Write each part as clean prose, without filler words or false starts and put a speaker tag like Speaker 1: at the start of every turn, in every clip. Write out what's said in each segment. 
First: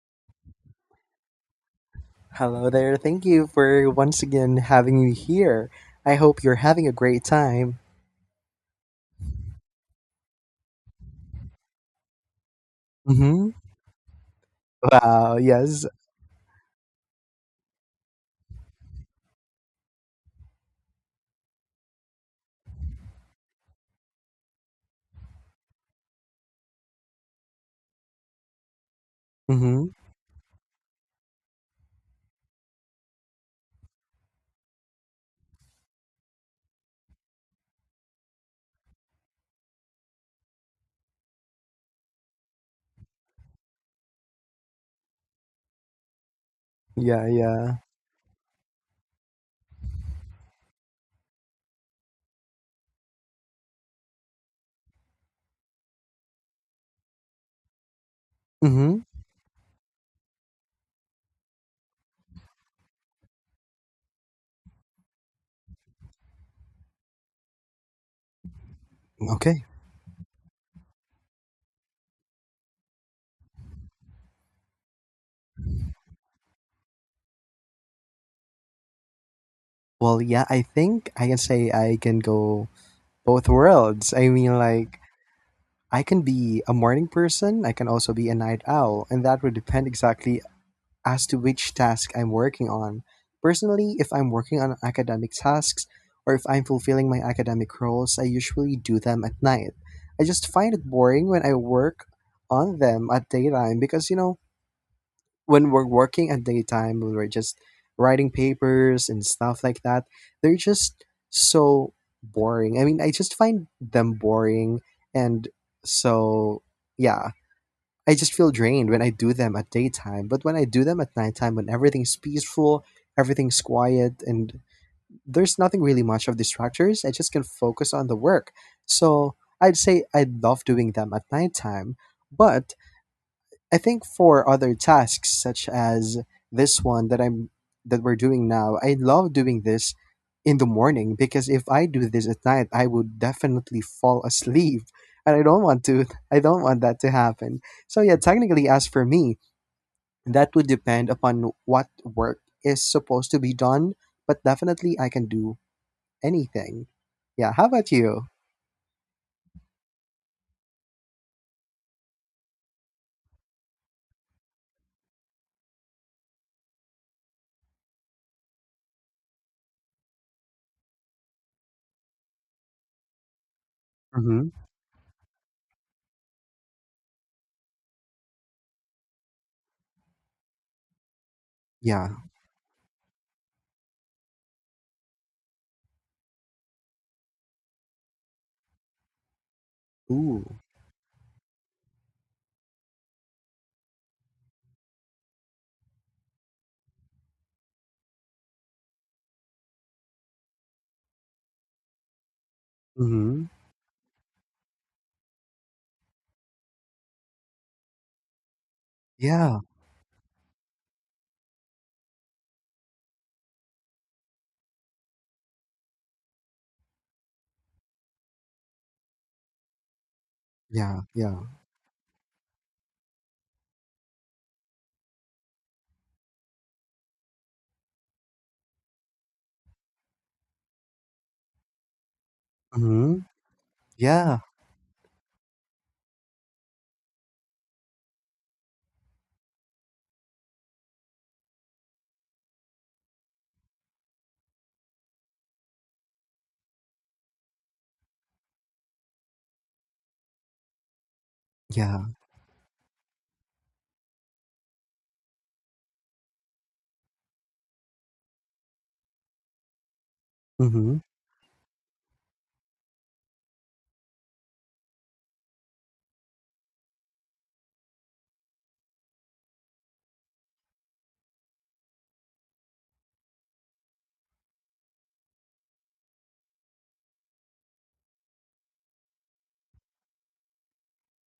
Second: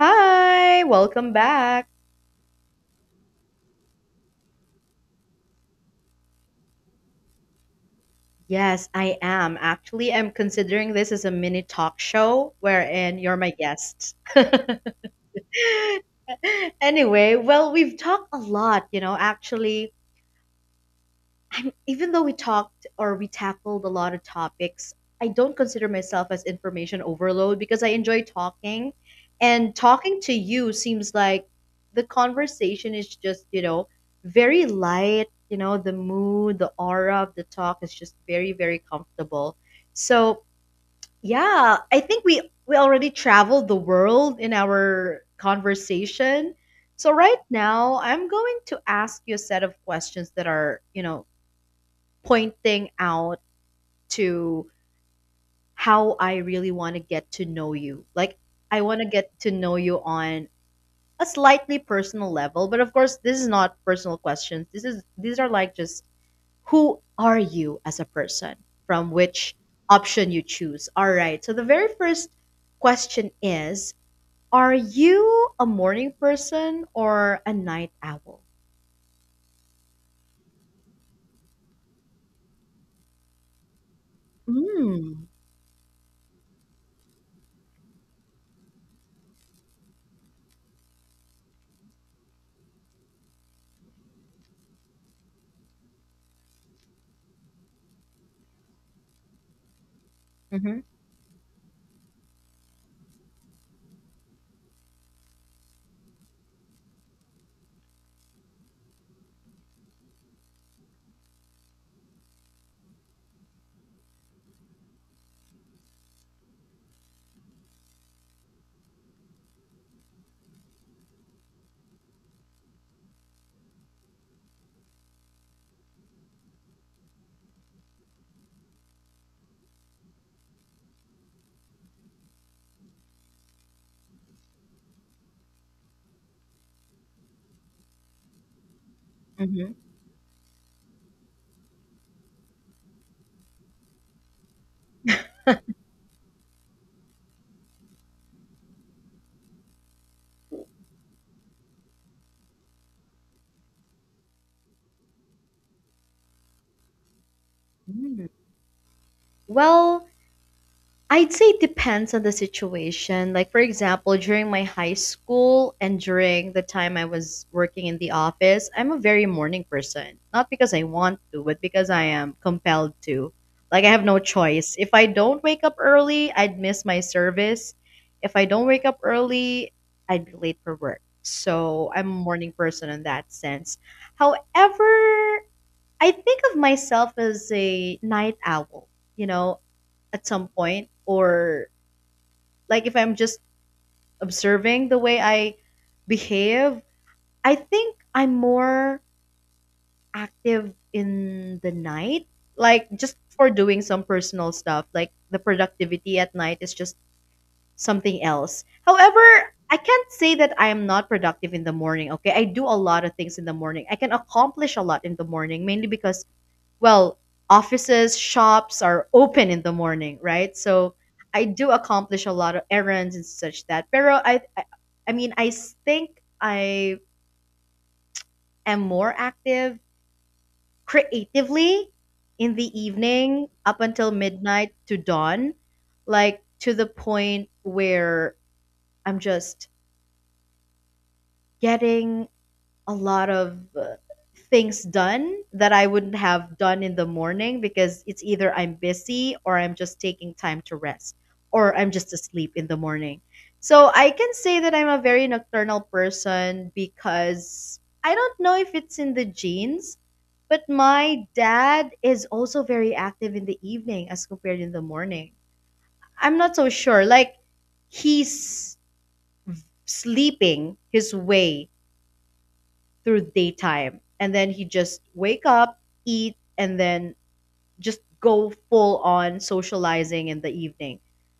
Speaker 1: Hi, welcome back.
Speaker 2: Hello there. Thank you for once again having me here. I hope you're having a great time.
Speaker 1: Yes, I am. Actually, I'm considering this as a mini talk show wherein you're
Speaker 2: Mm-hmm.
Speaker 1: my guest.
Speaker 2: Wow, yes.
Speaker 1: We've talked a lot, actually, even though we talked or we tackled a lot of topics, I don't consider myself as information overload because I enjoy talking. And
Speaker 2: Mm-hmm.
Speaker 1: talking to you seems like the conversation is just, very light. The mood, the aura of the talk is just very, very comfortable. So, yeah, I think we already traveled the world in our conversation. So
Speaker 2: Yeah,
Speaker 1: right
Speaker 2: yeah.
Speaker 1: now, I'm going to ask you a set of questions that are, pointing out to how I really want to get to know you. Like I want
Speaker 2: Mm-hmm.
Speaker 1: to get to know you on a slightly personal level, but of course this is not personal questions. This is These are like just who are you as a person from which
Speaker 2: Okay.
Speaker 1: option you choose. All right. So the very first question is, are you a morning person or a night owl?
Speaker 2: Well, yeah, I think I can say I can go both worlds. I mean, like,
Speaker 1: Mm.
Speaker 2: I can be a morning person, I can also be a night owl, and that would depend exactly as to which task I'm working on. Personally, if I'm working on academic tasks or if I'm fulfilling my academic roles, I usually do them at night. I just find
Speaker 1: Mm-hmm.
Speaker 2: it boring when I work on them at daytime because, you know, when we're working at daytime, when we're just writing papers and stuff like that, they're just so boring. I mean, I just find them boring. And so, yeah. I just feel drained when I do them at daytime, but when I do them at nighttime, when everything's peaceful, everything's quiet, and there's nothing really much of distractors, I just can focus on the work. So I'd say I love doing them at nighttime, but I think for other tasks such as this one that we're doing now, I love doing
Speaker 1: Mm-hmm.
Speaker 2: this in the morning because if I do this at night, I would definitely fall asleep. And I don't want to I don't want that to happen. So yeah, technically as for me, that would depend upon what work is supposed to be done, but definitely I can do anything. Yeah, how about you?
Speaker 1: Mm. Well, I'd say it depends on the situation. Like, for example, during my high school and during the time I was working in the office, I'm a very morning person. Not because I want to, but because I am compelled to. Like, I have no
Speaker 2: Mhm.
Speaker 1: choice. If I don't wake up early, I'd miss my service. If I don't wake up early, I'd be late for work. So, I'm a
Speaker 2: Yeah.
Speaker 1: morning person in that sense. However, I think of myself as a night owl, you know, at
Speaker 2: Ooh.
Speaker 1: some point, or like if I'm just observing the way I behave, I think I'm more active in the night, like just
Speaker 2: Mhm.
Speaker 1: for doing some personal stuff. Like the productivity at night is just something else. However,
Speaker 2: Yeah.
Speaker 1: I can't say that I am not productive in the morning, okay? I do a lot of things in the morning. I can accomplish a lot in the morning, mainly because, well, offices, shops are open in the morning, right? So
Speaker 2: Yeah.
Speaker 1: I
Speaker 2: Yeah.
Speaker 1: do accomplish a lot of errands and such that. Pero I mean, I think I am more active creatively in the
Speaker 2: Mhm.
Speaker 1: evening up until
Speaker 2: Yeah.
Speaker 1: midnight to dawn, like to the point where I'm just getting a lot of things done that I wouldn't have done in the morning because it's either I'm busy or I'm just taking time to rest or I'm
Speaker 2: Yeah.
Speaker 1: just asleep in the morning. So I can say that I'm a very nocturnal person because I don't know if it's in the genes, but
Speaker 2: Mhm.
Speaker 1: my dad is also very active in the evening as compared in the morning. I'm not so sure. Like he's sleeping his way through daytime. And then he just wake up, eat, and then just go full on socializing in the evening.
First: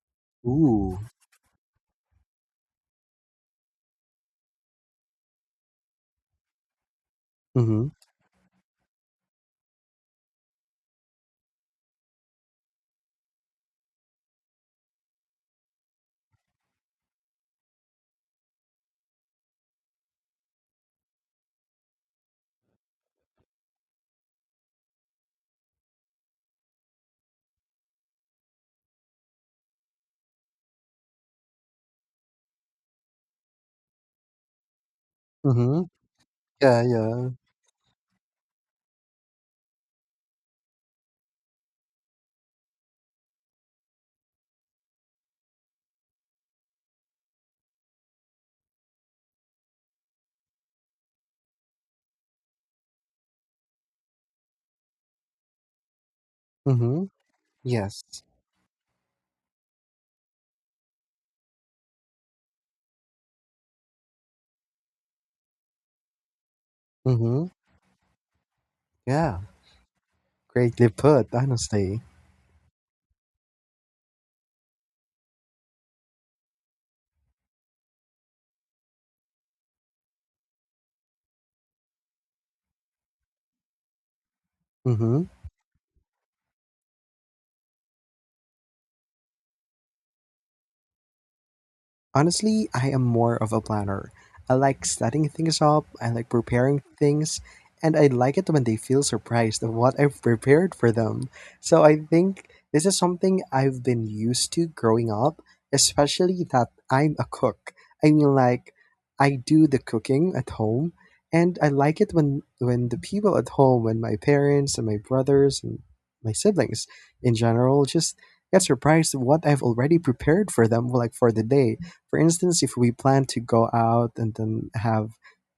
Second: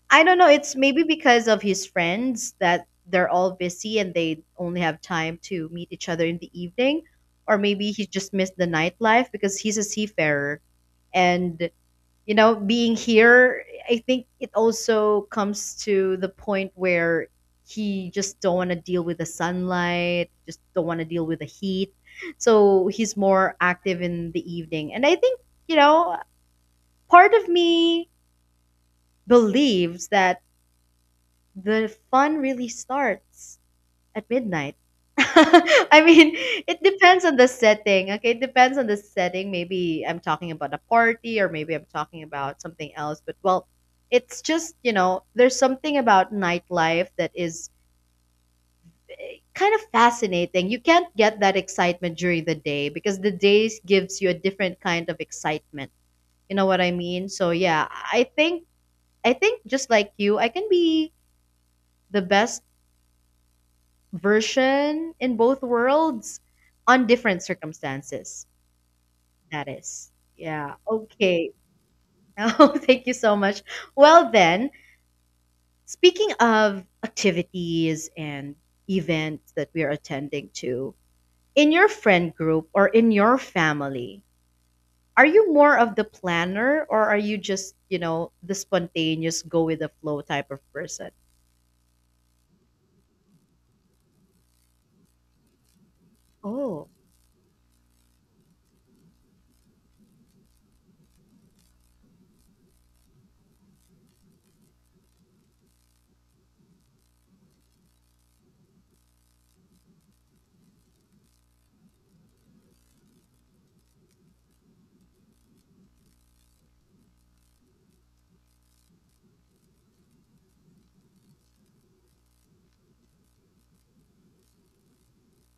Speaker 1: I don't know, it's
Speaker 2: Ooh.
Speaker 1: maybe because of his friends that they're all busy and they only have time to meet each other in the evening. Or
Speaker 2: Mhm.
Speaker 1: maybe he just missed the nightlife because he's a seafarer and, you know, being here, I think it also comes to the point where he just don't want to deal with the sunlight, just don't want to deal with the heat. So he's more active in the evening. And I think, you know part of me believes that the fun really starts at midnight.
Speaker 2: Mhm.
Speaker 1: I mean, it
Speaker 2: Yeah.
Speaker 1: depends
Speaker 2: Yeah.
Speaker 1: on the setting. Okay, it depends on the setting. Maybe I'm talking about a party or maybe I'm talking about something else. But well, it's just, there's something about nightlife that is kind of fascinating. You can't get that excitement during the day because the days gives you a different kind of excitement. You know what I
Speaker 2: Mhm.
Speaker 1: mean? So yeah,
Speaker 2: Yes.
Speaker 1: I think just like you, I can be the best version in both worlds on different
Speaker 2: Mhm.
Speaker 1: circumstances.
Speaker 2: Yeah.
Speaker 1: That is. Yeah.
Speaker 2: Greatly put,
Speaker 1: Okay.
Speaker 2: honestly.
Speaker 1: Oh, thank you so much. Well, then, speaking of activities and events that we are attending to, in your friend group or in your family, are
Speaker 2: Mhm.
Speaker 1: you more of the planner or are you just, the spontaneous go with the flow type of person?
Speaker 2: Honestly, I am more of a planner. I like setting things up, I like preparing
Speaker 1: Oh.
Speaker 2: things, and I like it when they feel surprised at what I've prepared for them. So I think this is something I've been used to growing up, especially that I'm a cook. I mean, like, I do the cooking at home, and I like it when the people at home, when my parents and my brothers and my siblings in general just get surprised at what I've already prepared for them, like for the day. For instance, if we plan to go out and then have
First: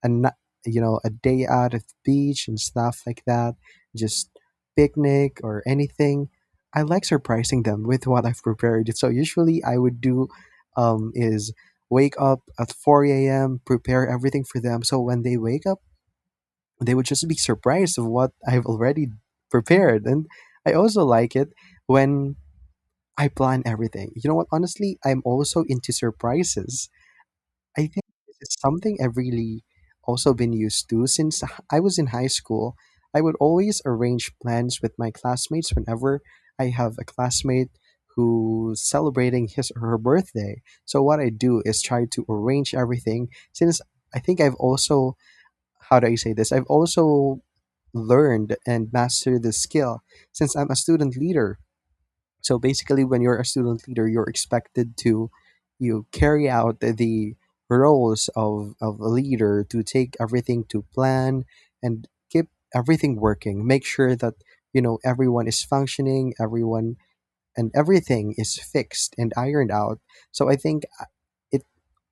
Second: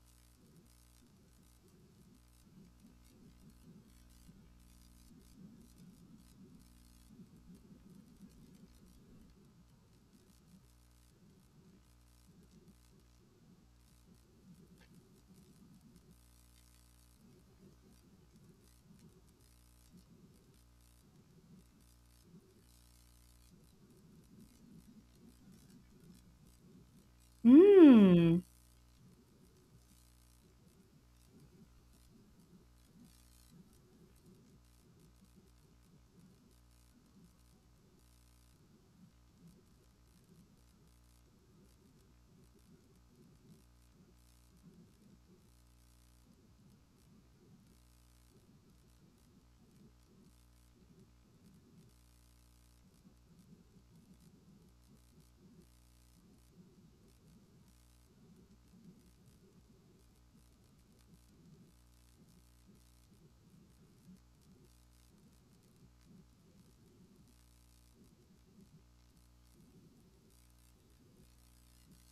Speaker 2: you know, a day out at the beach and stuff like that, just picnic or anything, I like surprising them with what I've prepared. So usually I would do is wake up at 4 a.m., prepare everything for them. So when they wake up, they would just be surprised of what I've already prepared. And I also like it when I plan everything. You know what? Honestly, I'm also into surprises. I think this
Speaker 1: Mm.
Speaker 2: is something I've really also been used to since I was in high school. I would always arrange plans with my classmates whenever I have a classmate who's celebrating his or her birthday. So what I do is try to arrange everything, since I think I've also, how do I say this, I've also learned and mastered the skill since I'm a student leader. So basically, when you're a student leader, you're expected to, you carry out the roles of a leader, to take everything to plan and keep everything working. Make sure that, you know, everyone is functioning, everyone and everything is fixed and ironed out. So I think it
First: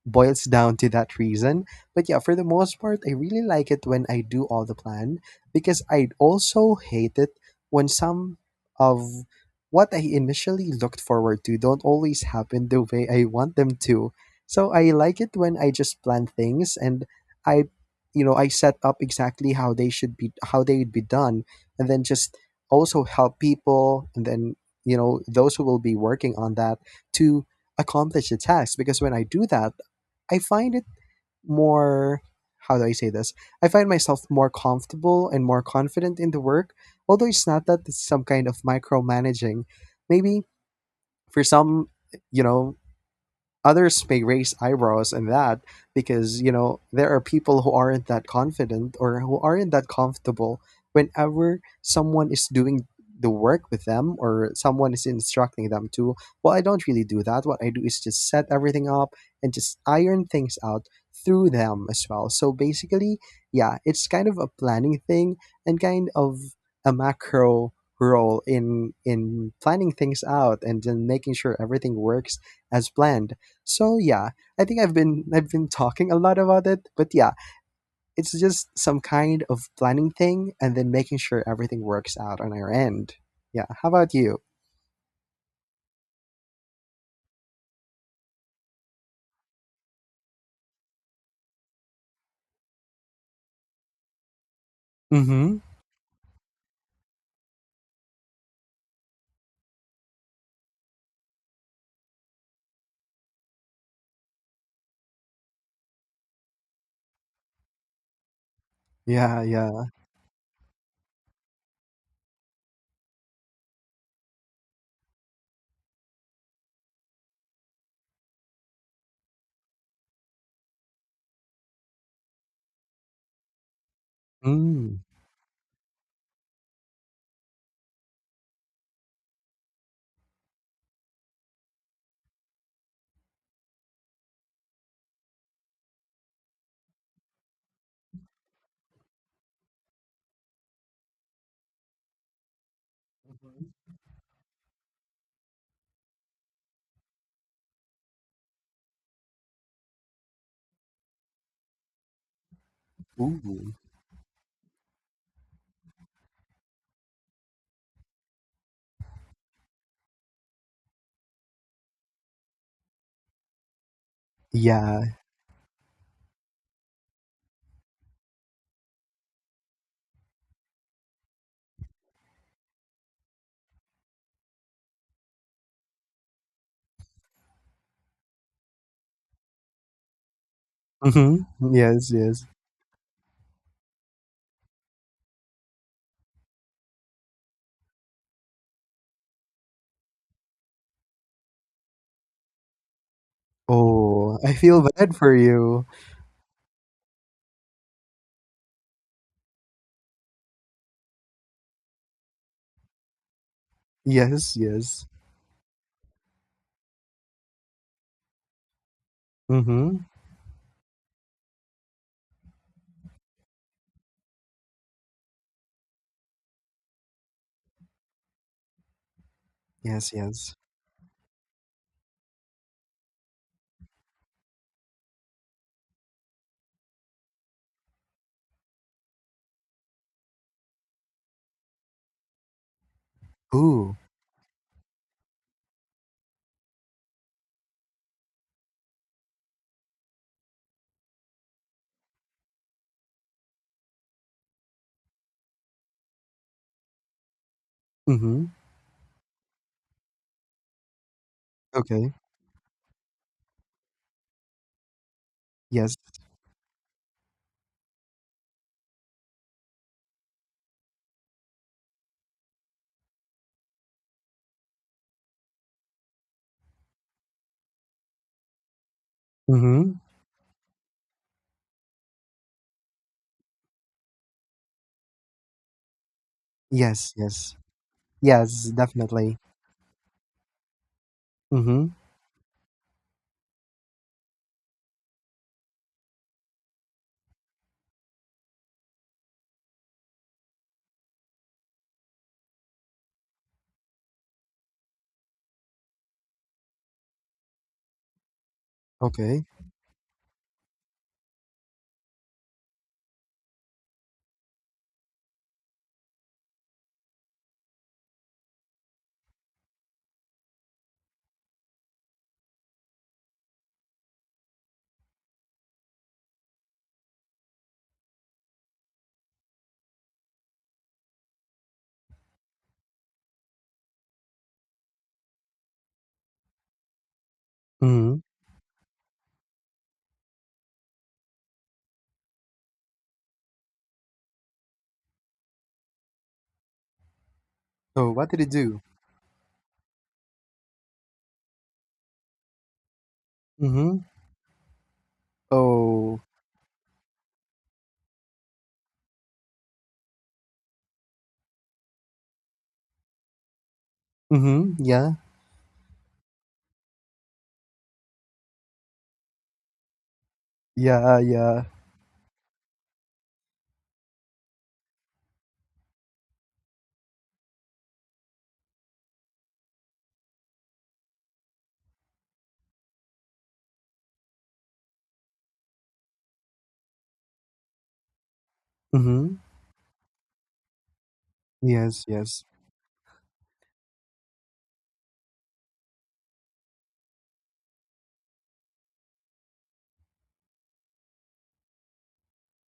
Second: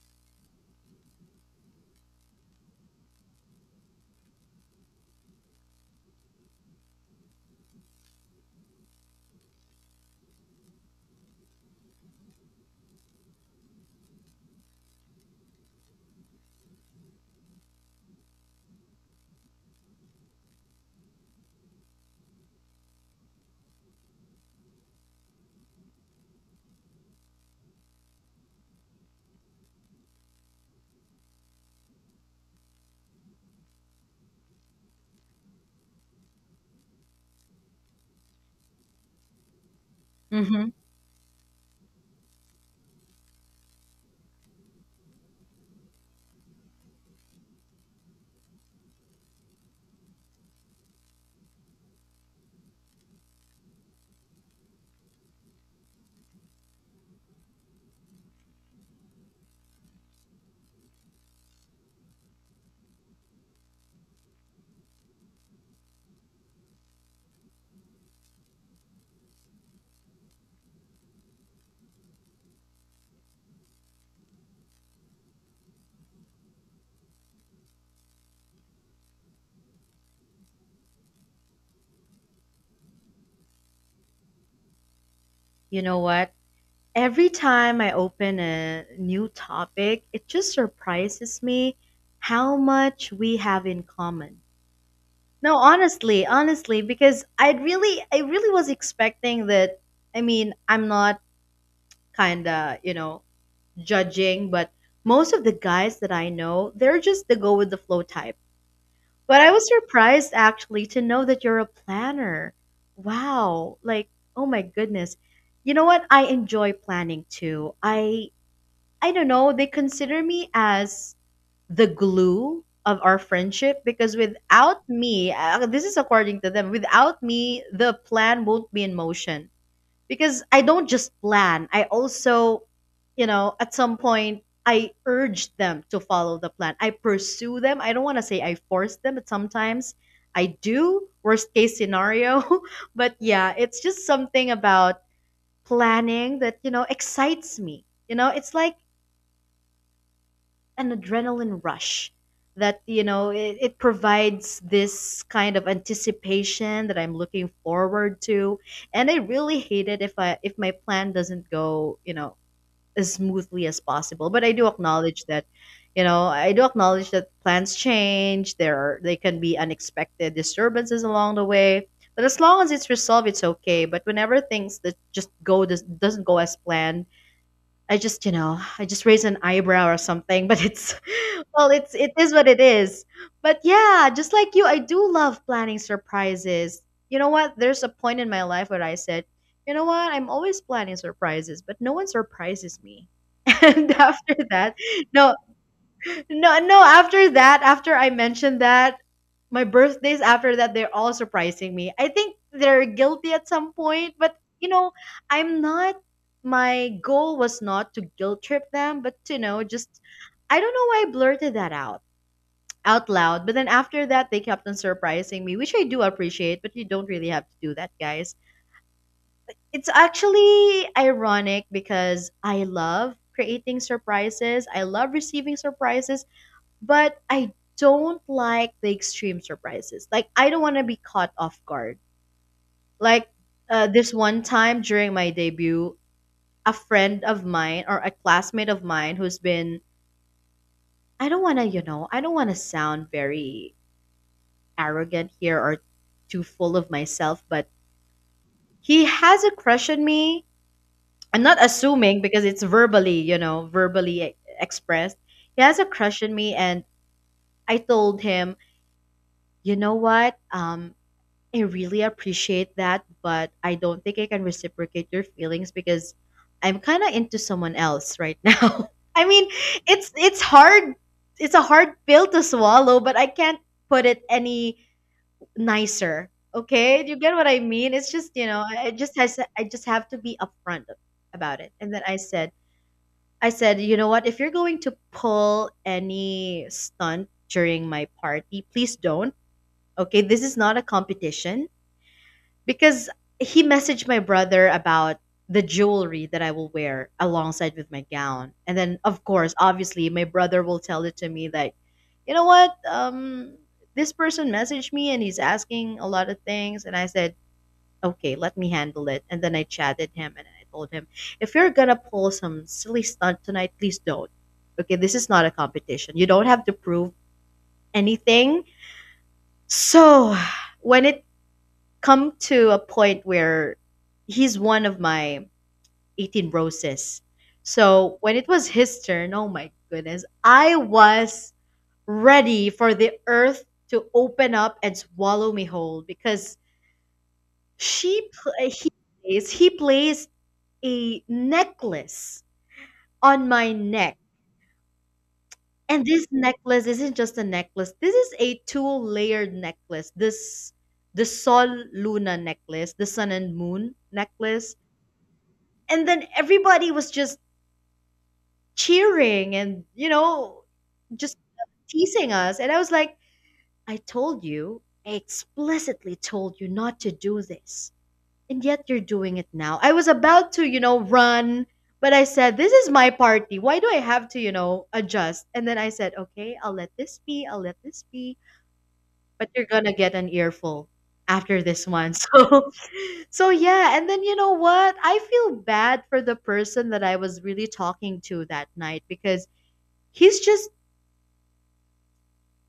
Speaker 2: boils down to that reason. But yeah, for the most part, I really like it when I do all the plan because I also hate it when some of what I initially looked forward to don't always happen the way I want them to. So I like it when I just plan things, and I I set up exactly how they would be done, and then just also help people and then, you know, those who will be working on that, to accomplish the task, because when I do that, I find it more, how do I say this, I find myself more comfortable and more confident in the work. Although it's not that it's some kind of micromanaging, maybe
Speaker 1: Mm-hmm.
Speaker 2: for some, you know, others may raise eyebrows in that, because, you know, there are people who aren't that confident or who aren't that comfortable whenever someone is doing the work with them or someone is instructing them to. Well, I don't really do that. What I do is just set everything up and just iron things out through them as well. So basically, yeah, it's kind of a planning thing and kind of a macro role in planning things out and then making sure everything works as planned. So yeah, I think I've been talking a lot about it, but yeah, it's just some kind of planning thing and then making sure everything works out on our end. Yeah, how about you?
Speaker 1: You know what? Every time I open a new topic, it just surprises me how much we have in common. No,
Speaker 2: Mm-hmm.
Speaker 1: honestly, because I really was expecting that. I mean, I'm not kinda, judging, but most of the guys that I know, they're just the go with the flow type. But
Speaker 2: Yeah,
Speaker 1: I was
Speaker 2: yeah.
Speaker 1: surprised actually to know that you're a planner. Wow, like, oh my goodness. You know what? I enjoy planning too. I don't know, they consider me as the glue of our friendship because without
Speaker 2: Mm.
Speaker 1: me, this is according to them, without me, the plan won't be in motion. Because I don't just plan, I also, at some point, I urge them to follow the plan. I pursue them. I don't want to say I force them, but sometimes I do, worst case scenario. But yeah, it's just something about planning that, excites me. You know, it's like an adrenaline rush that, you know,
Speaker 2: Ooh.
Speaker 1: it provides this kind of anticipation that I'm looking forward to. And I really hate it if my plan doesn't go, as smoothly as possible. But I do
Speaker 2: Yeah.
Speaker 1: acknowledge that, I do acknowledge that plans change. There are They can be unexpected disturbances along the way, but as long as it's resolved, it's okay. But whenever things that just go doesn't go as planned, I just, I just raise an eyebrow or something. But it's, well,
Speaker 2: Mm-hmm.
Speaker 1: it's
Speaker 2: Yes,
Speaker 1: it is
Speaker 2: yes.
Speaker 1: what it is. But yeah, just like you, I do love planning surprises. You know what? There's a point in my life where I said, you know what? I'm always planning surprises, but no one surprises me. And after
Speaker 2: Oh, I
Speaker 1: that,
Speaker 2: feel bad for
Speaker 1: no,
Speaker 2: you.
Speaker 1: no, no. After that, after I mentioned that, my birthdays after that, they're all surprising me. I think they're guilty at some point, but
Speaker 2: Yes,
Speaker 1: you know,
Speaker 2: yes.
Speaker 1: I'm not. My goal was not to guilt trip them, but you know,
Speaker 2: Mm-hmm.
Speaker 1: just I don't know why I blurted that out out loud. But then after that, they kept on surprising me, which I do appreciate, but you don't really have to do that, guys. It's
Speaker 2: Yes, yes.
Speaker 1: actually ironic because I love creating surprises, I love receiving surprises, but I don't like the extreme surprises. Like, I don't want to be caught off guard. Like,
Speaker 2: Ooh.
Speaker 1: this one time during my debut, a friend of mine or a classmate of mine who's been I don't want to, I don't want to sound very arrogant here or too full of myself, but
Speaker 2: Mm-hmm.
Speaker 1: he has a crush on me. I'm not
Speaker 2: Okay.
Speaker 1: assuming because it's verbally, verbally expressed. He has a
Speaker 2: Yes.
Speaker 1: crush on me, and I told him, you know what? I really appreciate that, but I don't think I can reciprocate your feelings because I'm kind of into someone else right now. I mean,
Speaker 2: Mm-hmm.
Speaker 1: it's hard. It's a hard pill to swallow, but I can't put it any nicer. Okay, do
Speaker 2: Yes,
Speaker 1: you get what
Speaker 2: yes.
Speaker 1: I mean? It's just, you know,
Speaker 2: Yes, definitely.
Speaker 1: said- I just have to be upfront about it. And
Speaker 2: Mm-hmm.
Speaker 1: then I said, you know what? If you're going to pull any stunt during my party, please don't. Okay, this is not a competition because he messaged my brother about the jewelry that I will wear alongside with my gown. And then of
Speaker 2: Okay.
Speaker 1: course, obviously, my brother will tell it to me that, you know what? This person messaged me and he's asking a lot of things, and I said, okay, let me handle it. And then I chatted him and I told him, if you're gonna pull some silly stunt tonight, please don't. Okay, this is not a competition. You don't have to prove anything. So when it come to a point where he's one of my 18 roses.
Speaker 2: Mm-hmm.
Speaker 1: So when it was his turn, oh my goodness, I was ready for the earth to open up and swallow me whole because
Speaker 2: Oh,
Speaker 1: she
Speaker 2: what did it
Speaker 1: pl-
Speaker 2: do?
Speaker 1: he he plays a necklace on my
Speaker 2: Mm-hmm.
Speaker 1: neck. And
Speaker 2: Oh.
Speaker 1: this necklace isn't just a necklace. This is a two-layered necklace. This the Sol Luna necklace, the Sun and Moon necklace.
Speaker 2: Mm-hmm. Yeah.
Speaker 1: And then everybody was just cheering and, you know,
Speaker 2: Yeah,
Speaker 1: just
Speaker 2: yeah.
Speaker 1: teasing us. And I was like, I told you, I explicitly told you not to do this. And yet you're doing it now. I was about to, you know, run, but I said, this is my party. Why do I have to, you know, adjust? And then I said, okay, I'll let this be. I'll let this be.
Speaker 2: Mm-hmm.
Speaker 1: But you're going to get an earful after this
Speaker 2: Yes,
Speaker 1: one.
Speaker 2: yes.
Speaker 1: So yeah. And then you know what? I feel bad for the person that I was really talking to that night because he's just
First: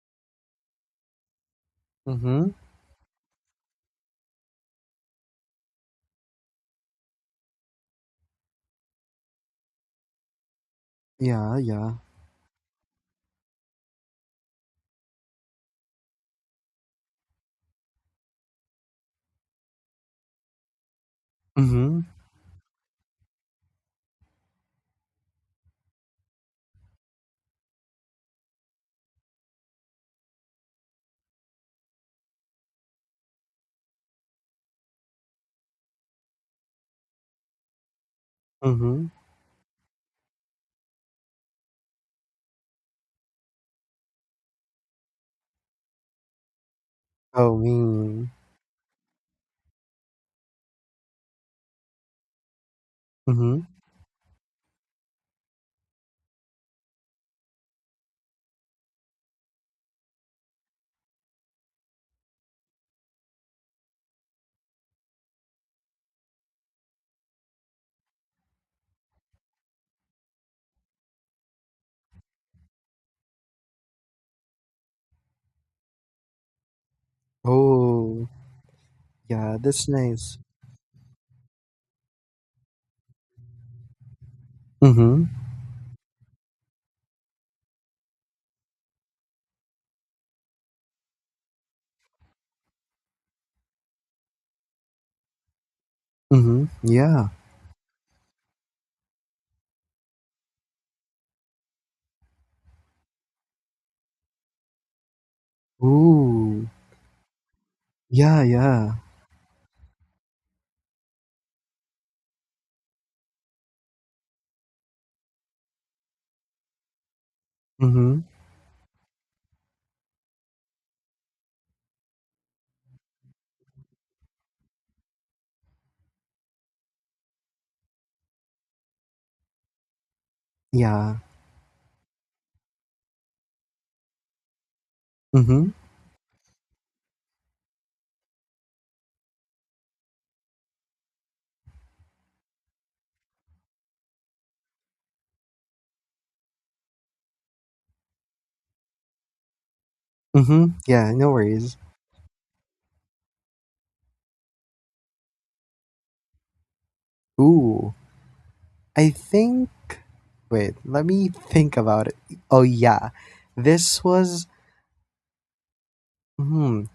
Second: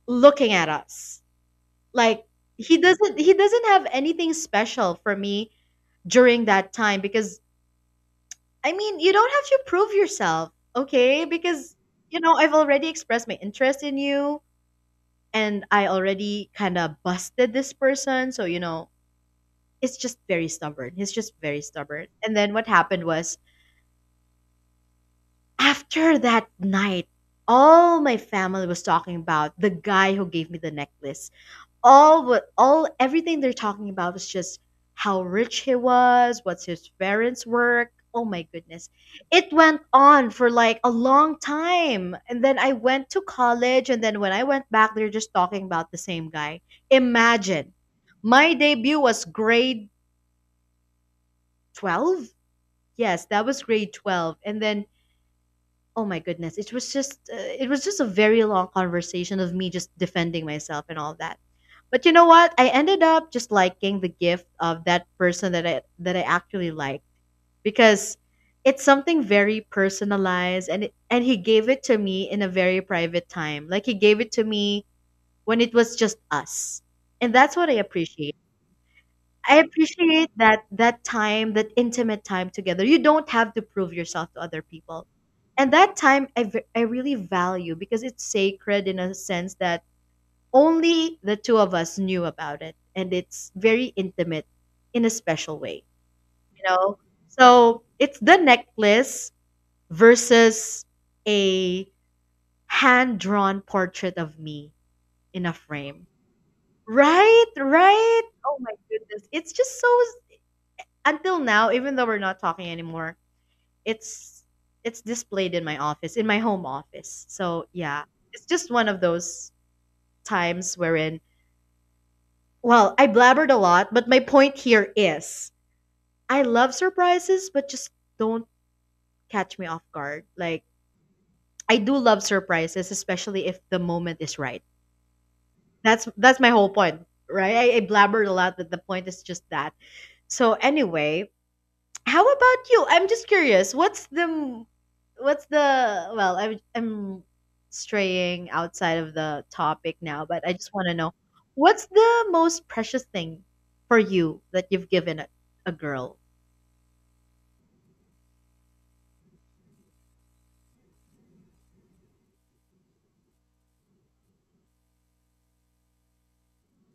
Speaker 1: looking at us. Like
Speaker 2: Mm-hmm.
Speaker 1: he doesn't have anything special for me during that time because I mean, you don't have to prove yourself, okay?
Speaker 2: Yeah,
Speaker 1: Because,
Speaker 2: yeah.
Speaker 1: you know, I've already expressed my interest in you and I already kind of busted this person. So, it's just very stubborn. He's just very
Speaker 2: Mm-hmm.
Speaker 1: stubborn. And then what happened was after that night, all my family was talking about the guy who gave me the necklace. All everything they're talking about was just how rich he was, what's his parents' work. Oh my goodness.
Speaker 2: Mm-hmm.
Speaker 1: It went on for like a long time. And then I went to college and then when I went back, they're just talking about the same guy.
Speaker 2: Oh,
Speaker 1: Imagine.
Speaker 2: mean.
Speaker 1: My debut was grade 12. Yes, that was
Speaker 2: Mm-hmm.
Speaker 1: grade 12. And then oh my goodness, it was just a very long conversation of me just defending myself and all that, but you know what, I ended up just liking the gift of that person that I actually like, because it's something very personalized, and he gave it to me in a very private time, like he gave it to me when it was just us, and that's what I
Speaker 2: Oh,
Speaker 1: appreciate. I
Speaker 2: yeah, that's
Speaker 1: appreciate
Speaker 2: nice.
Speaker 1: that time, that intimate time together. You don't have to prove yourself to other people.
Speaker 2: Mm-hmm.
Speaker 1: And that time I really value because it's sacred in a sense that only the two of us knew about it, and it's very intimate in a special way, you
Speaker 2: Mm-hmm.
Speaker 1: know.
Speaker 2: Yeah.
Speaker 1: So, it's the necklace versus a hand-drawn portrait of me in a frame.
Speaker 2: Ooh.
Speaker 1: Right, right.
Speaker 2: Yeah,
Speaker 1: Oh my
Speaker 2: yeah.
Speaker 1: goodness. It's just so, until now, even though we're not talking anymore, it's it's displayed in my office, in my home office. So yeah,
Speaker 2: Mm-hmm.
Speaker 1: it's just one of those times wherein, well, I blabbered a lot, but my point here is, I love surprises, but just don't catch me off guard. Like,
Speaker 2: Yeah.
Speaker 1: I do love surprises, especially if the moment is right.
Speaker 2: Mm-hmm.
Speaker 1: That's my whole point, right? I blabbered a lot, but the point is just that. So anyway, how about you? I'm just curious. What's the Well, I'm straying outside of the topic now, but I just
Speaker 2: Mm-hmm.
Speaker 1: want to
Speaker 2: Yeah,
Speaker 1: know
Speaker 2: no worries.
Speaker 1: what's the most precious thing for you that you've given a girl?
Speaker 2: Ooh. I think. Wait, let me think about it. Oh, yeah. This was. Hmm.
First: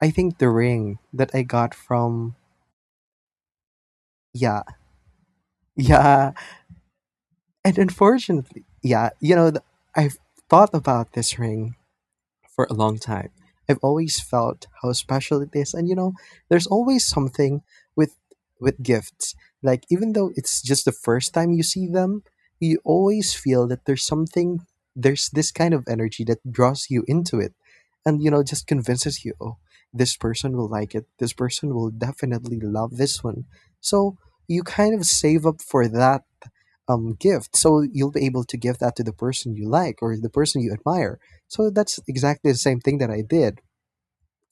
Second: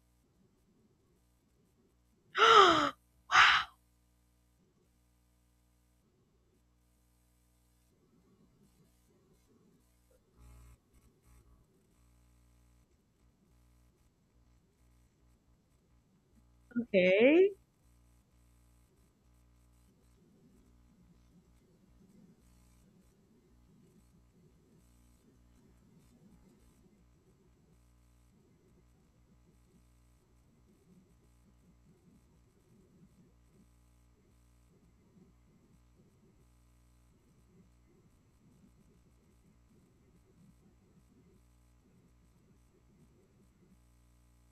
Speaker 2: I think the ring that I got from,
Speaker 1: Wow.
Speaker 2: yeah, yeah, and unfortunately, yeah, you know, I've thought about this ring for a long time. I've always felt how special it is, and, you know, there's always
Speaker 1: Okay.
Speaker 2: something with with gifts. Like, even though it's just the first time you see them, you always feel that there's something, there's this kind of energy that draws you into it, and, you know, just convinces you, oh, this person will like it, this person will definitely love this one. So you kind of save up for that gift, so you'll be able to give that to the person you like or the person you admire. So that's exactly the same thing that I did.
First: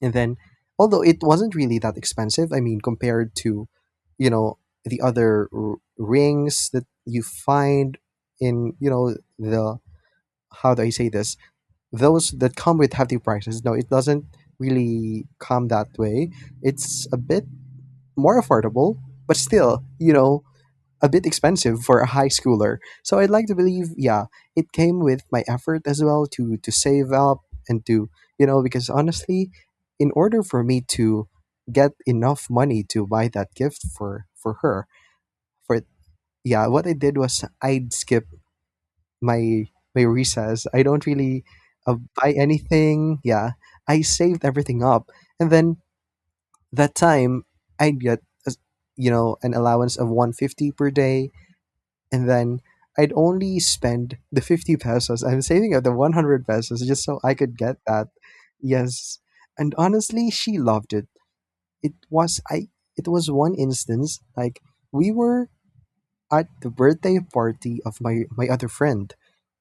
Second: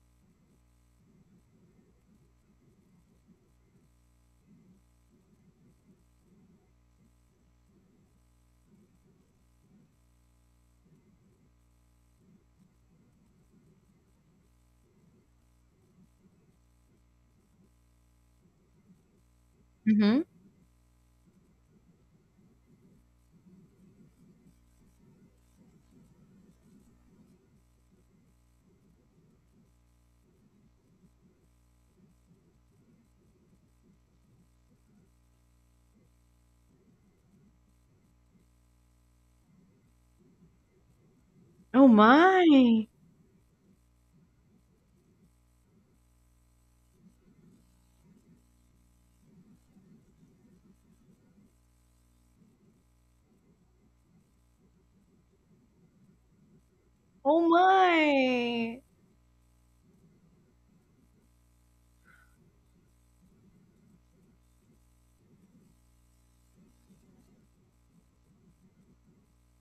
Speaker 2: And then, although it wasn't really that expensive, I mean, compared to, you know, the other rings that you find in, you know, the, how do I say this, those that come with hefty prices. No, it doesn't really come that way. It's a bit more affordable, but still, you
Speaker 1: Mhm.
Speaker 2: know, a bit expensive for a high schooler. So I'd like to believe, yeah, it came with my effort as well, to save up and to, you know, because honestly, in order for me to get enough money to buy that gift for her, for, yeah, what I did was I'd skip my my recess. I don't really
Speaker 1: Oh
Speaker 2: buy
Speaker 1: my.
Speaker 2: anything. Yeah, I saved everything up, and then that time I'd get an allowance of 150 per day, and then I'd only spend the 50 pesos. I'm saving up the 100 pesos just so I
Speaker 1: Oh
Speaker 2: could get that.
Speaker 1: my.
Speaker 2: Yes. And honestly, she loved it. It was I it was one instance, like, we were at the birthday party of my other friend,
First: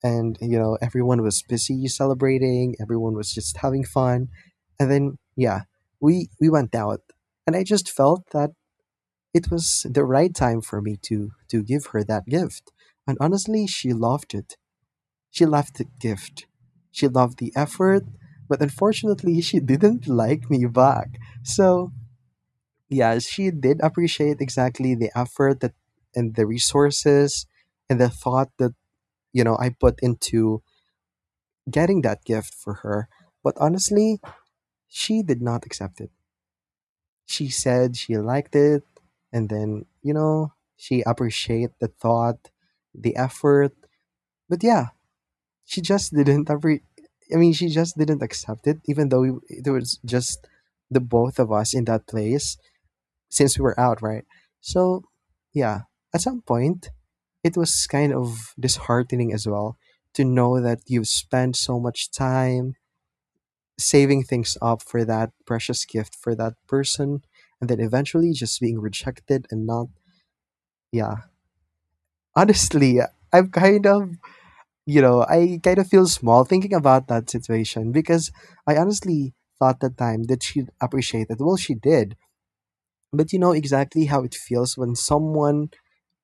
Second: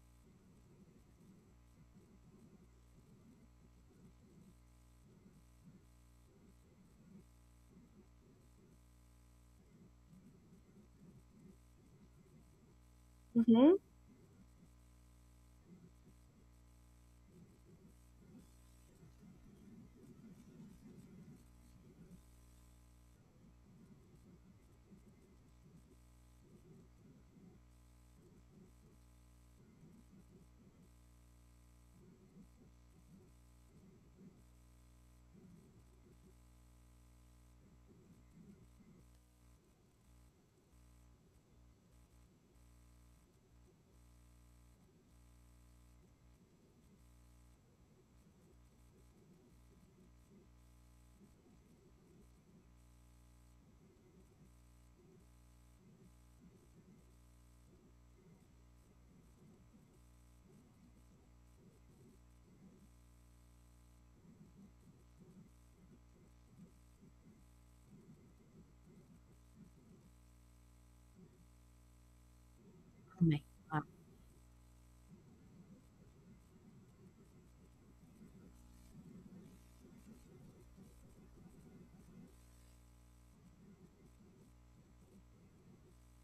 Speaker 2: and, you know, everyone was busy celebrating, everyone was just having fun. And then, yeah, we went out, and I just felt that it was the right time for me to give her that gift. And
Speaker 1: Mhm.
Speaker 2: honestly,
Speaker 1: Oh
Speaker 2: she loved it. She loved the gift. She loved the effort, but unfortunately, she didn't like me back. So, yeah, she did appreciate exactly the effort that, and the resources, and the thought that, you know, I put into getting that gift for her. But honestly, she did not accept it. She said she liked it and then, you know, she appreciated the thought, the effort, but yeah, she just didn't. I mean, she just didn't accept it, even though it was just the both of us in that place, since we were out, right? So yeah, at some point it was kind of disheartening as well, to know that you've spent so much time saving things up for that precious gift for that person, and then eventually just being rejected, and not, yeah. Honestly,
Speaker 1: my.
Speaker 2: i'm
Speaker 1: God.
Speaker 2: kind of I kind of feel small thinking about that situation, because I honestly thought, that time, that she'd appreciate it. Well, she did, but you know exactly how it feels when someone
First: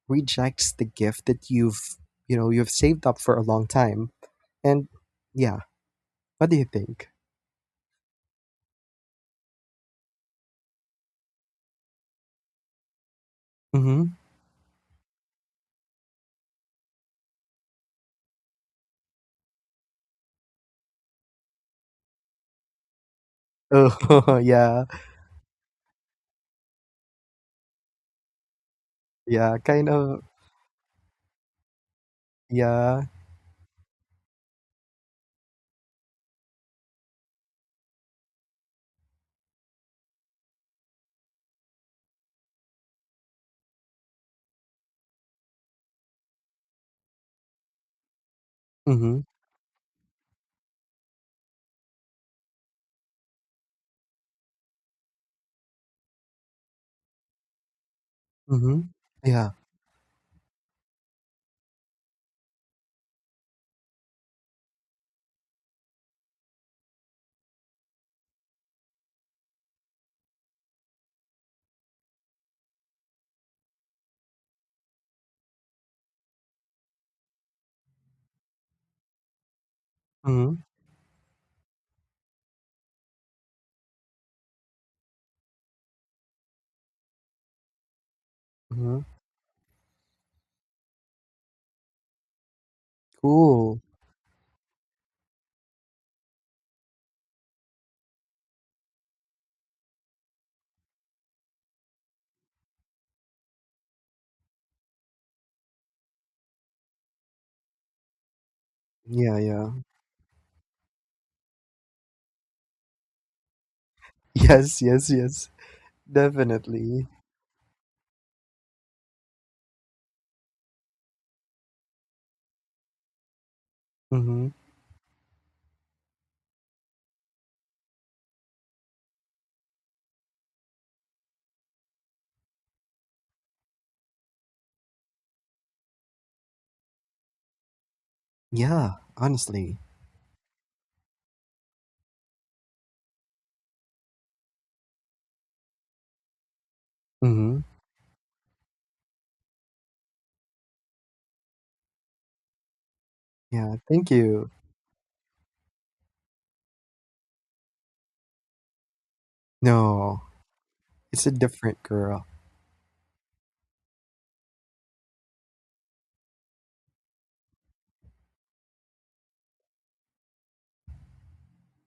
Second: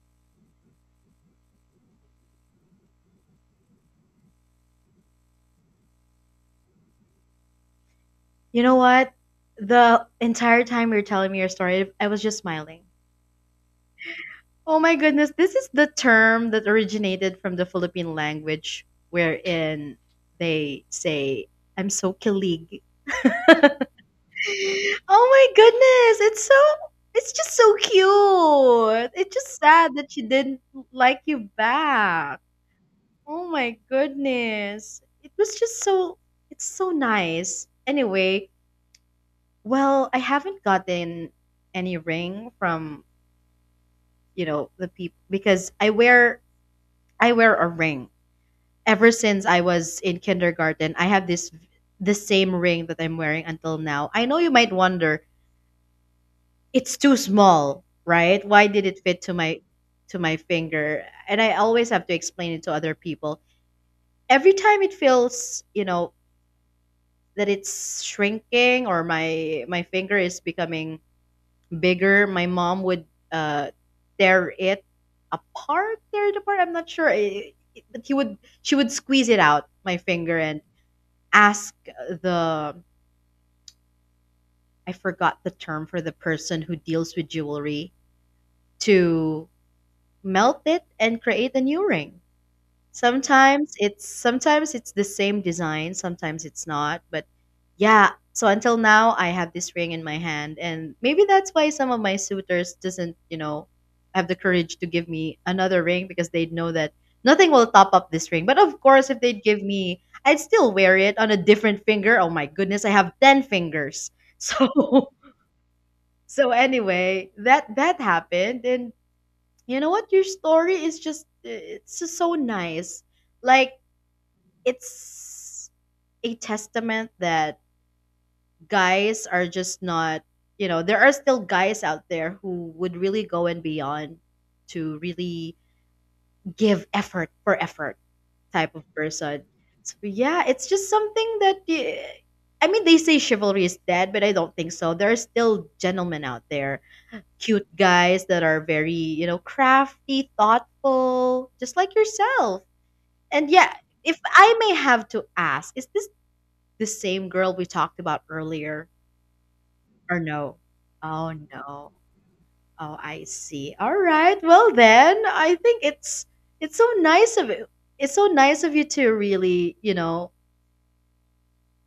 Speaker 2: rejects the gift that you've you know you've saved up for a long time. And, yeah, what do you think?
Speaker 1: You know what? The entire time you're telling me your story, I was just smiling.
Speaker 2: Mm-hmm.
Speaker 1: Oh my goodness, this is the term that originated from the Philippine language wherein they say I'm so kilig.
Speaker 2: Oh, yeah.
Speaker 1: Oh my goodness, it's so, it's just so cute. It's
Speaker 2: Yeah,
Speaker 1: just
Speaker 2: kind
Speaker 1: sad that she
Speaker 2: of.
Speaker 1: didn't like you back.
Speaker 2: Yeah.
Speaker 1: Oh my goodness. It was just so, it's so nice. Anyway, well, I haven't gotten any ring from the people because I wear a ring. Ever
Speaker 2: Mhm,
Speaker 1: since I was in kindergarten, I have this the same ring that I'm wearing until now. I know you might wonder, it's too small, right? Why did
Speaker 2: mhm.
Speaker 1: it fit to
Speaker 2: Yeah.
Speaker 1: my finger? And I always have to explain it to other people. Every time it feels, you know, that it's shrinking or my finger is becoming bigger, my mom would uh tear it apart, tear it apart. I'm not sure. But he would she would squeeze it out my finger
Speaker 2: Mhm,
Speaker 1: and ask the I forgot the term for the person who deals with jewelry,
Speaker 2: mhm.
Speaker 1: to melt it and create a new ring. Sometimes
Speaker 2: Cool.
Speaker 1: it's sometimes it's the same design, sometimes it's not, but yeah, so until now I have this ring in my hand, and maybe that's why some of my suitors doesn't, you know, have the courage to give me another ring, because they know that nothing will top up this ring. But of course, if
Speaker 2: Yeah,
Speaker 1: they'd give
Speaker 2: yeah.
Speaker 1: me, I'd still wear it on a different finger. Oh my goodness, I have 10 fingers.
Speaker 2: Yes, yes,
Speaker 1: So
Speaker 2: yes.
Speaker 1: so
Speaker 2: Definitely.
Speaker 1: anyway, that happened and you know what? Your story is just so nice. Like,
Speaker 2: Mhm.
Speaker 1: it's a testament that guys are just not, there are still guys out there who would really go and beyond to really give effort for effort type of
Speaker 2: Yeah,
Speaker 1: person.
Speaker 2: honestly.
Speaker 1: So yeah, it's just something that I mean, they say chivalry is dead, but I don't think so. There are still gentlemen out there,
Speaker 2: Mhm.
Speaker 1: cute guys that are very, you know, crafty, thoughtful, just like yourself. And yeah,
Speaker 2: Yeah, thank
Speaker 1: if
Speaker 2: you.
Speaker 1: I may have to ask, is this the same girl we talked about earlier or
Speaker 2: No,
Speaker 1: no?
Speaker 2: it's
Speaker 1: Oh
Speaker 2: a different
Speaker 1: no.
Speaker 2: girl.
Speaker 1: Oh, I see. All right. Well then, I think it's so nice of you. It's so nice of you to really, you know,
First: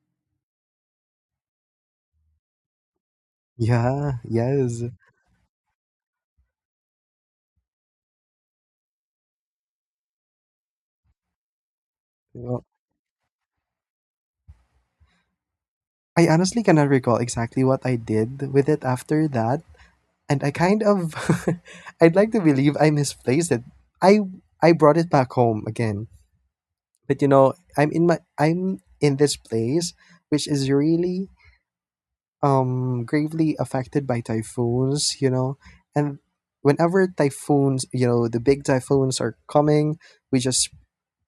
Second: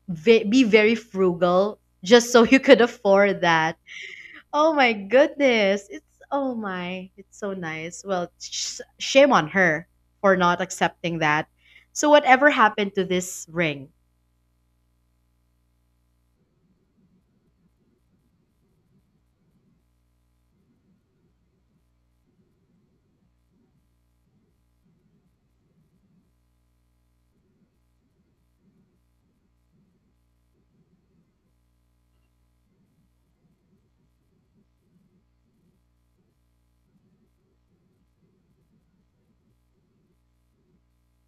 Speaker 1: be very frugal just so you could afford that.
Speaker 2: Yeah,
Speaker 1: Oh
Speaker 2: yes.
Speaker 1: my goodness. It's, oh my. It's so nice. Well, shame on her for not accepting that. So whatever
Speaker 2: Well,
Speaker 1: happened to this ring?
Speaker 2: I honestly cannot recall exactly what I did with it after that, and I kind of I'd like to believe I misplaced it. I I brought it back home again. But, you know, I'm in this place which is really gravely affected by typhoons, you know, and whenever typhoons, you know, the big typhoons are coming, we just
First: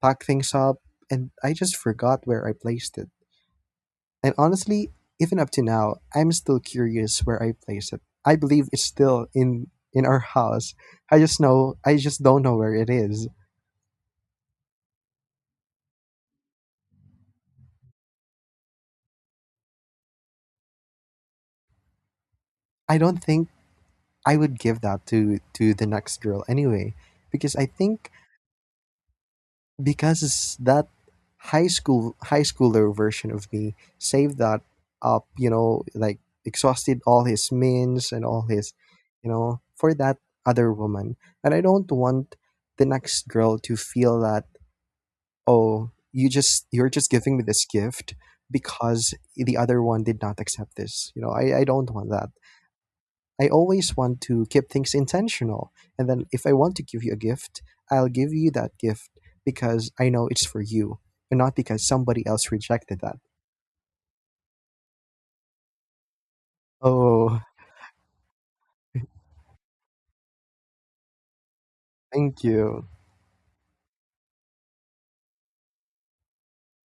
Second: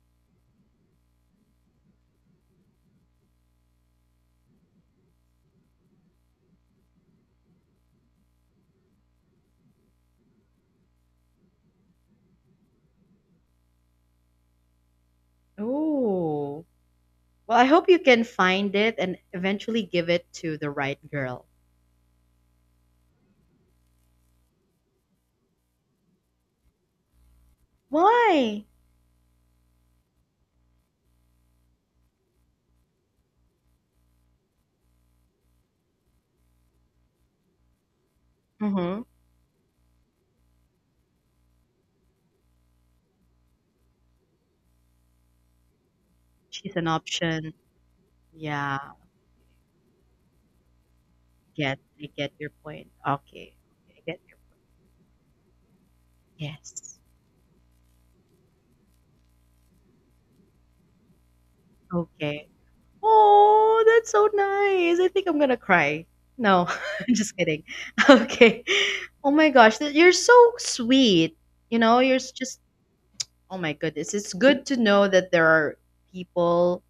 Speaker 2: pack things up, and I just forgot where I placed it. And honestly, even up to now I'm still curious where I placed it. I believe it's still in our house, I just know, I just don't know where it is.
Speaker 1: Oh. Well, I hope you can find it and eventually give it to the right girl.
Speaker 2: I don't think I would give that to the next girl anyway, because I think
Speaker 1: Why?
Speaker 2: because that high schooler version of me saved that up, you know, like, exhausted all his means and all his,
Speaker 1: Mm-hmm.
Speaker 2: you know, for that other woman, and I don't want the next girl to feel that, oh,
Speaker 1: She's an
Speaker 2: you're just giving me
Speaker 1: option.
Speaker 2: this gift
Speaker 1: Yeah,
Speaker 2: because the other one did not accept this, you know. I
Speaker 1: get
Speaker 2: don't
Speaker 1: I
Speaker 2: want that.
Speaker 1: get your point.
Speaker 2: I
Speaker 1: Okay,
Speaker 2: always
Speaker 1: I get
Speaker 2: want
Speaker 1: your,
Speaker 2: to keep things intentional. And then if I want to
Speaker 1: yes.
Speaker 2: give you a gift, I'll give you that gift because I know it's for you, and not because somebody
Speaker 1: Okay.
Speaker 2: else rejected that.
Speaker 1: Oh, that's so nice. I think I'm gonna cry. No, I'm just
Speaker 2: Oh,
Speaker 1: kidding. Okay. Oh my gosh, you're so sweet. You know, you're
Speaker 2: thank
Speaker 1: just.
Speaker 2: you.
Speaker 1: Oh my goodness, it's good to know that there are people,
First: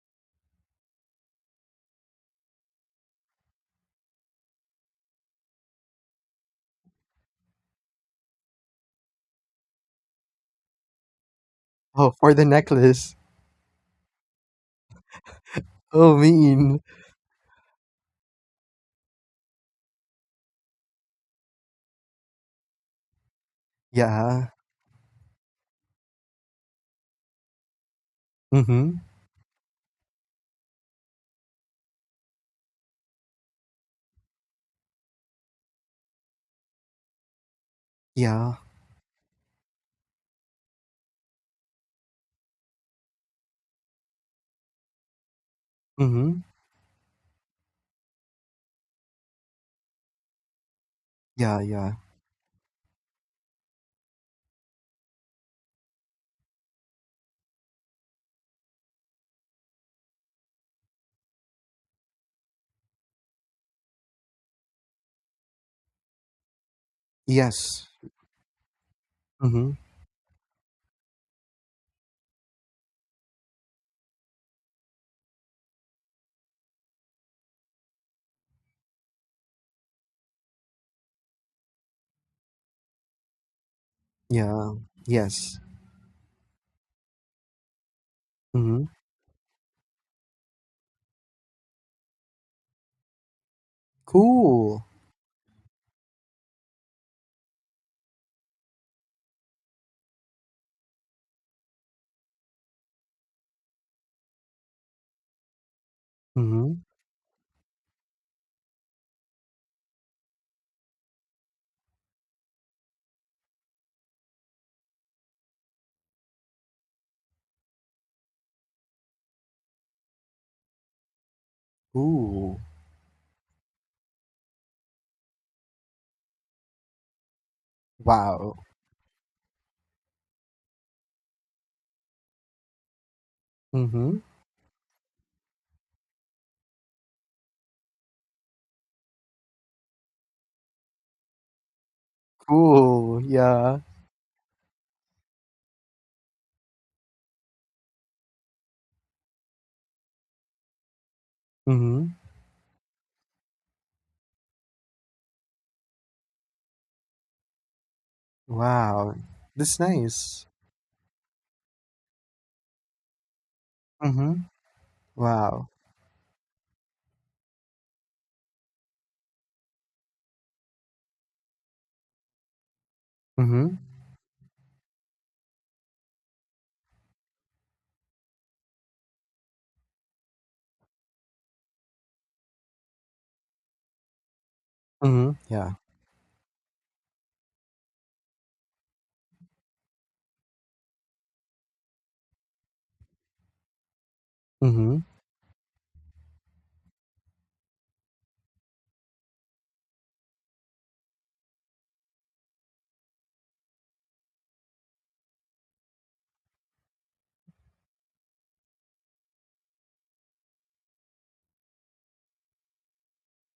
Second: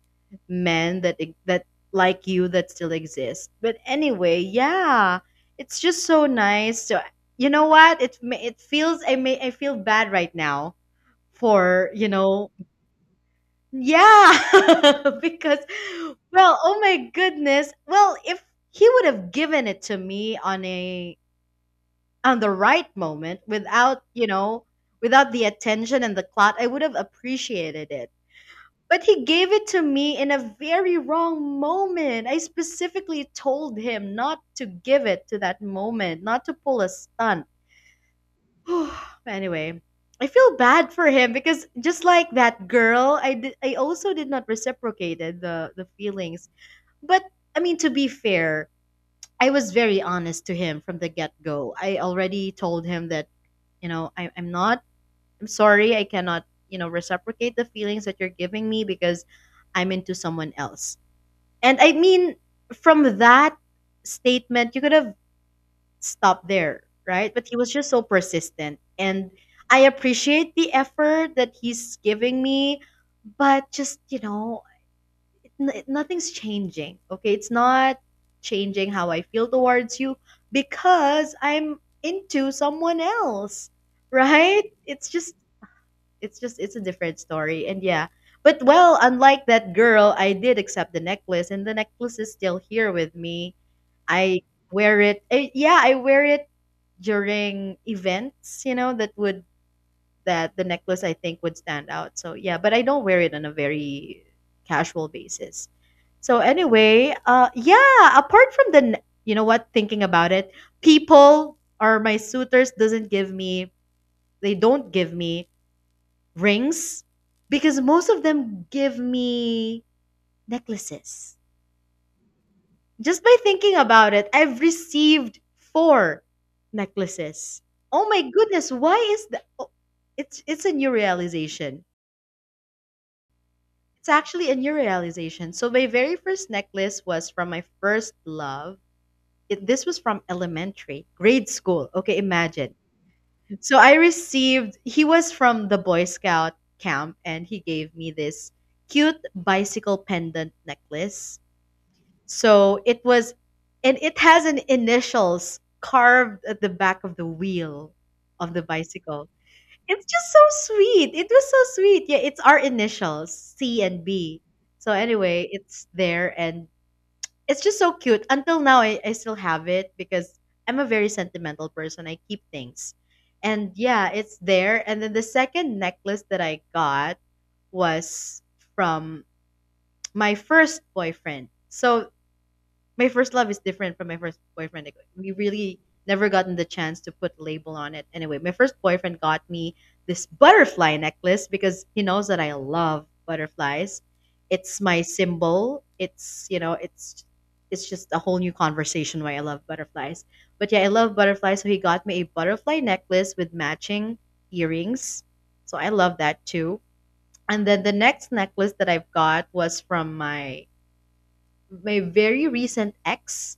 Speaker 1: men that like you that still exist. But anyway, yeah, it's just so nice. So you know what? It feels, I feel bad right now for, you
Speaker 2: Oh, for the
Speaker 1: know,
Speaker 2: necklace.
Speaker 1: yeah, because
Speaker 2: Oh,
Speaker 1: well, oh
Speaker 2: mean.
Speaker 1: my goodness, well if he would have given it to me on a, on the right moment without, you
Speaker 2: Yeah.
Speaker 1: know, without the attention and the clout, I would have appreciated it,
Speaker 2: Mm-hmm.
Speaker 1: but he gave it to me in a very wrong moment. I specifically told him not to give it to that moment, not to pull a stunt.
Speaker 2: Yeah.
Speaker 1: But anyway, I feel bad for him because just like that girl, I also did not reciprocate the
Speaker 2: Mm-hmm.
Speaker 1: feelings. But I mean, to be fair, I was very honest to him from the
Speaker 2: Yeah,
Speaker 1: get-go.
Speaker 2: yeah.
Speaker 1: I already told him that, you know, I'm not, I'm sorry, I cannot, you know, reciprocate the feelings that you're giving me, because I'm into someone else. And I mean, from that statement, you could have stopped there, right? But he was
Speaker 2: Yes.
Speaker 1: just so persistent. And
Speaker 2: Mm-hmm.
Speaker 1: I appreciate the effort that he's giving me, but just, you know, nothing's changing. Okay. It's not changing how I feel towards you because I'm into someone else, right?
Speaker 2: Yeah.
Speaker 1: It's just
Speaker 2: Yes.
Speaker 1: it's just it's a different story, and yeah, but
Speaker 2: Mm-hmm.
Speaker 1: well, unlike that girl, I did accept the necklace, and the necklace is still here with me. I
Speaker 2: Cool.
Speaker 1: wear it during events, you know, that the necklace I think would stand out, so yeah, but I don't wear it on a very casual basis. So
Speaker 2: Mm-hmm.
Speaker 1: anyway, yeah, apart from the you know what, thinking about it, people, or my suitors doesn't give me, they don't give me rings? Because most of them give me necklaces.
Speaker 2: Ooh.
Speaker 1: Just by thinking about it, I've received four necklaces. Oh my
Speaker 2: Wow.
Speaker 1: goodness, why is that? Oh, it's a new realization. It's
Speaker 2: Mm-hmm.
Speaker 1: actually a new realization. So my very first necklace was from my first love. This was from elementary, grade school. Okay, imagine.
Speaker 2: Cool.
Speaker 1: So
Speaker 2: Yeah.
Speaker 1: I received, he was from the Boy Scout camp and he gave me this cute bicycle pendant necklace.
Speaker 2: Mm-hmm.
Speaker 1: So it was, and it has an initials carved at the back of the wheel of the
Speaker 2: Wow,
Speaker 1: bicycle.
Speaker 2: that's
Speaker 1: It's just
Speaker 2: nice.
Speaker 1: so sweet. It was so sweet. Yeah, it's our initials, C and B.
Speaker 2: Mhm.
Speaker 1: So anyway,
Speaker 2: Wow.
Speaker 1: it's there, and it's just so cute. Until now, I still have it because I'm a very sentimental person. I keep things. And
Speaker 2: Mhm.
Speaker 1: yeah, it's there. And then the second necklace that I got was from my first boyfriend. So my first love is different from my first boyfriend. Like, we
Speaker 2: Mhm. Yeah.
Speaker 1: really never gotten the chance to put label on it. Anyway, my first boyfriend got me this butterfly necklace because he knows that I love butterflies. It's
Speaker 2: Mhm.
Speaker 1: my symbol. It's, you know, it's just a whole new conversation why I love butterflies. But yeah, I love butterflies. So he got me a butterfly necklace with matching earrings. So I love that too. And then the next necklace that I've got was from my very recent ex,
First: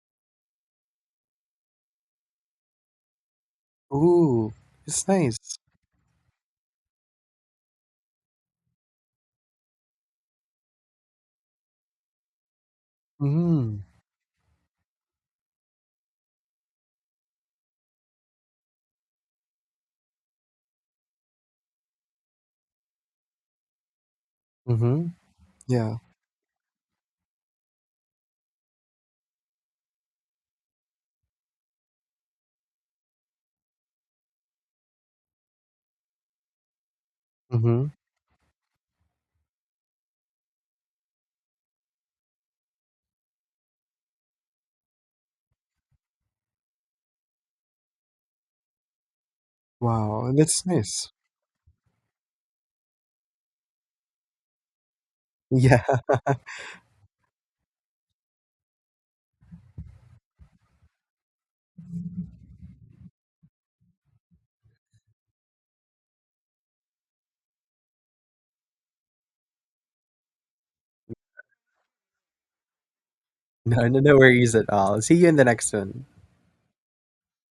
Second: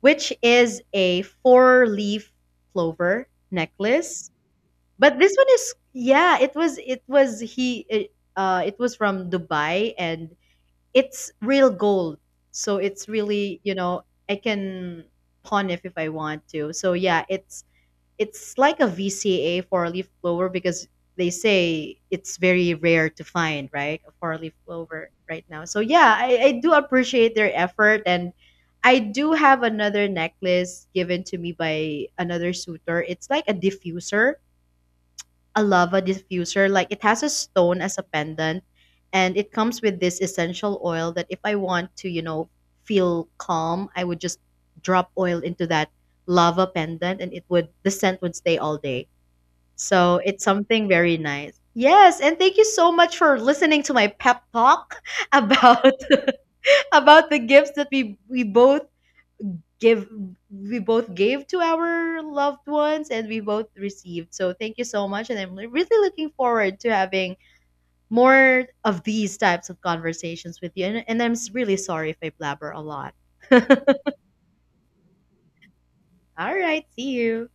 Speaker 1: which is a four leaf clover necklace.
Speaker 2: Ooh, it's
Speaker 1: But this one
Speaker 2: nice.
Speaker 1: is, yeah, it was, it was he it, it was from Dubai and it's real gold. So it's really, you
Speaker 2: Mhm.
Speaker 1: know, I can pawn if I want to. So yeah, it's like a VCA for a leaf blower because they say it's very rare to find, right? A four leaf blower
Speaker 2: Mhm.
Speaker 1: right now. So
Speaker 2: Yeah.
Speaker 1: yeah, I do appreciate their effort, and I do have another necklace given to me by another suitor. It's like a diffuser, a lava diffuser. Like it has a stone
Speaker 2: Mhm.
Speaker 1: as a pendant, and it comes with this essential oil that if I want to, you know, feel calm, I would just drop oil into that lava pendant, and it would, the scent would stay all day. So
Speaker 2: Wow,
Speaker 1: it's
Speaker 2: that's
Speaker 1: something
Speaker 2: nice.
Speaker 1: very nice. Yes, and thank you so much for listening to my pep talk
Speaker 2: Yeah.
Speaker 1: about about the gifts that give we both gave to our loved ones and we both received. So thank you so much, and I'm really looking forward to having more of these types of conversations with you, and, I'm really sorry if I blabber a lot. All
Speaker 2: No, no, no worries at all. See you in the next one.
Speaker 1: right, see you.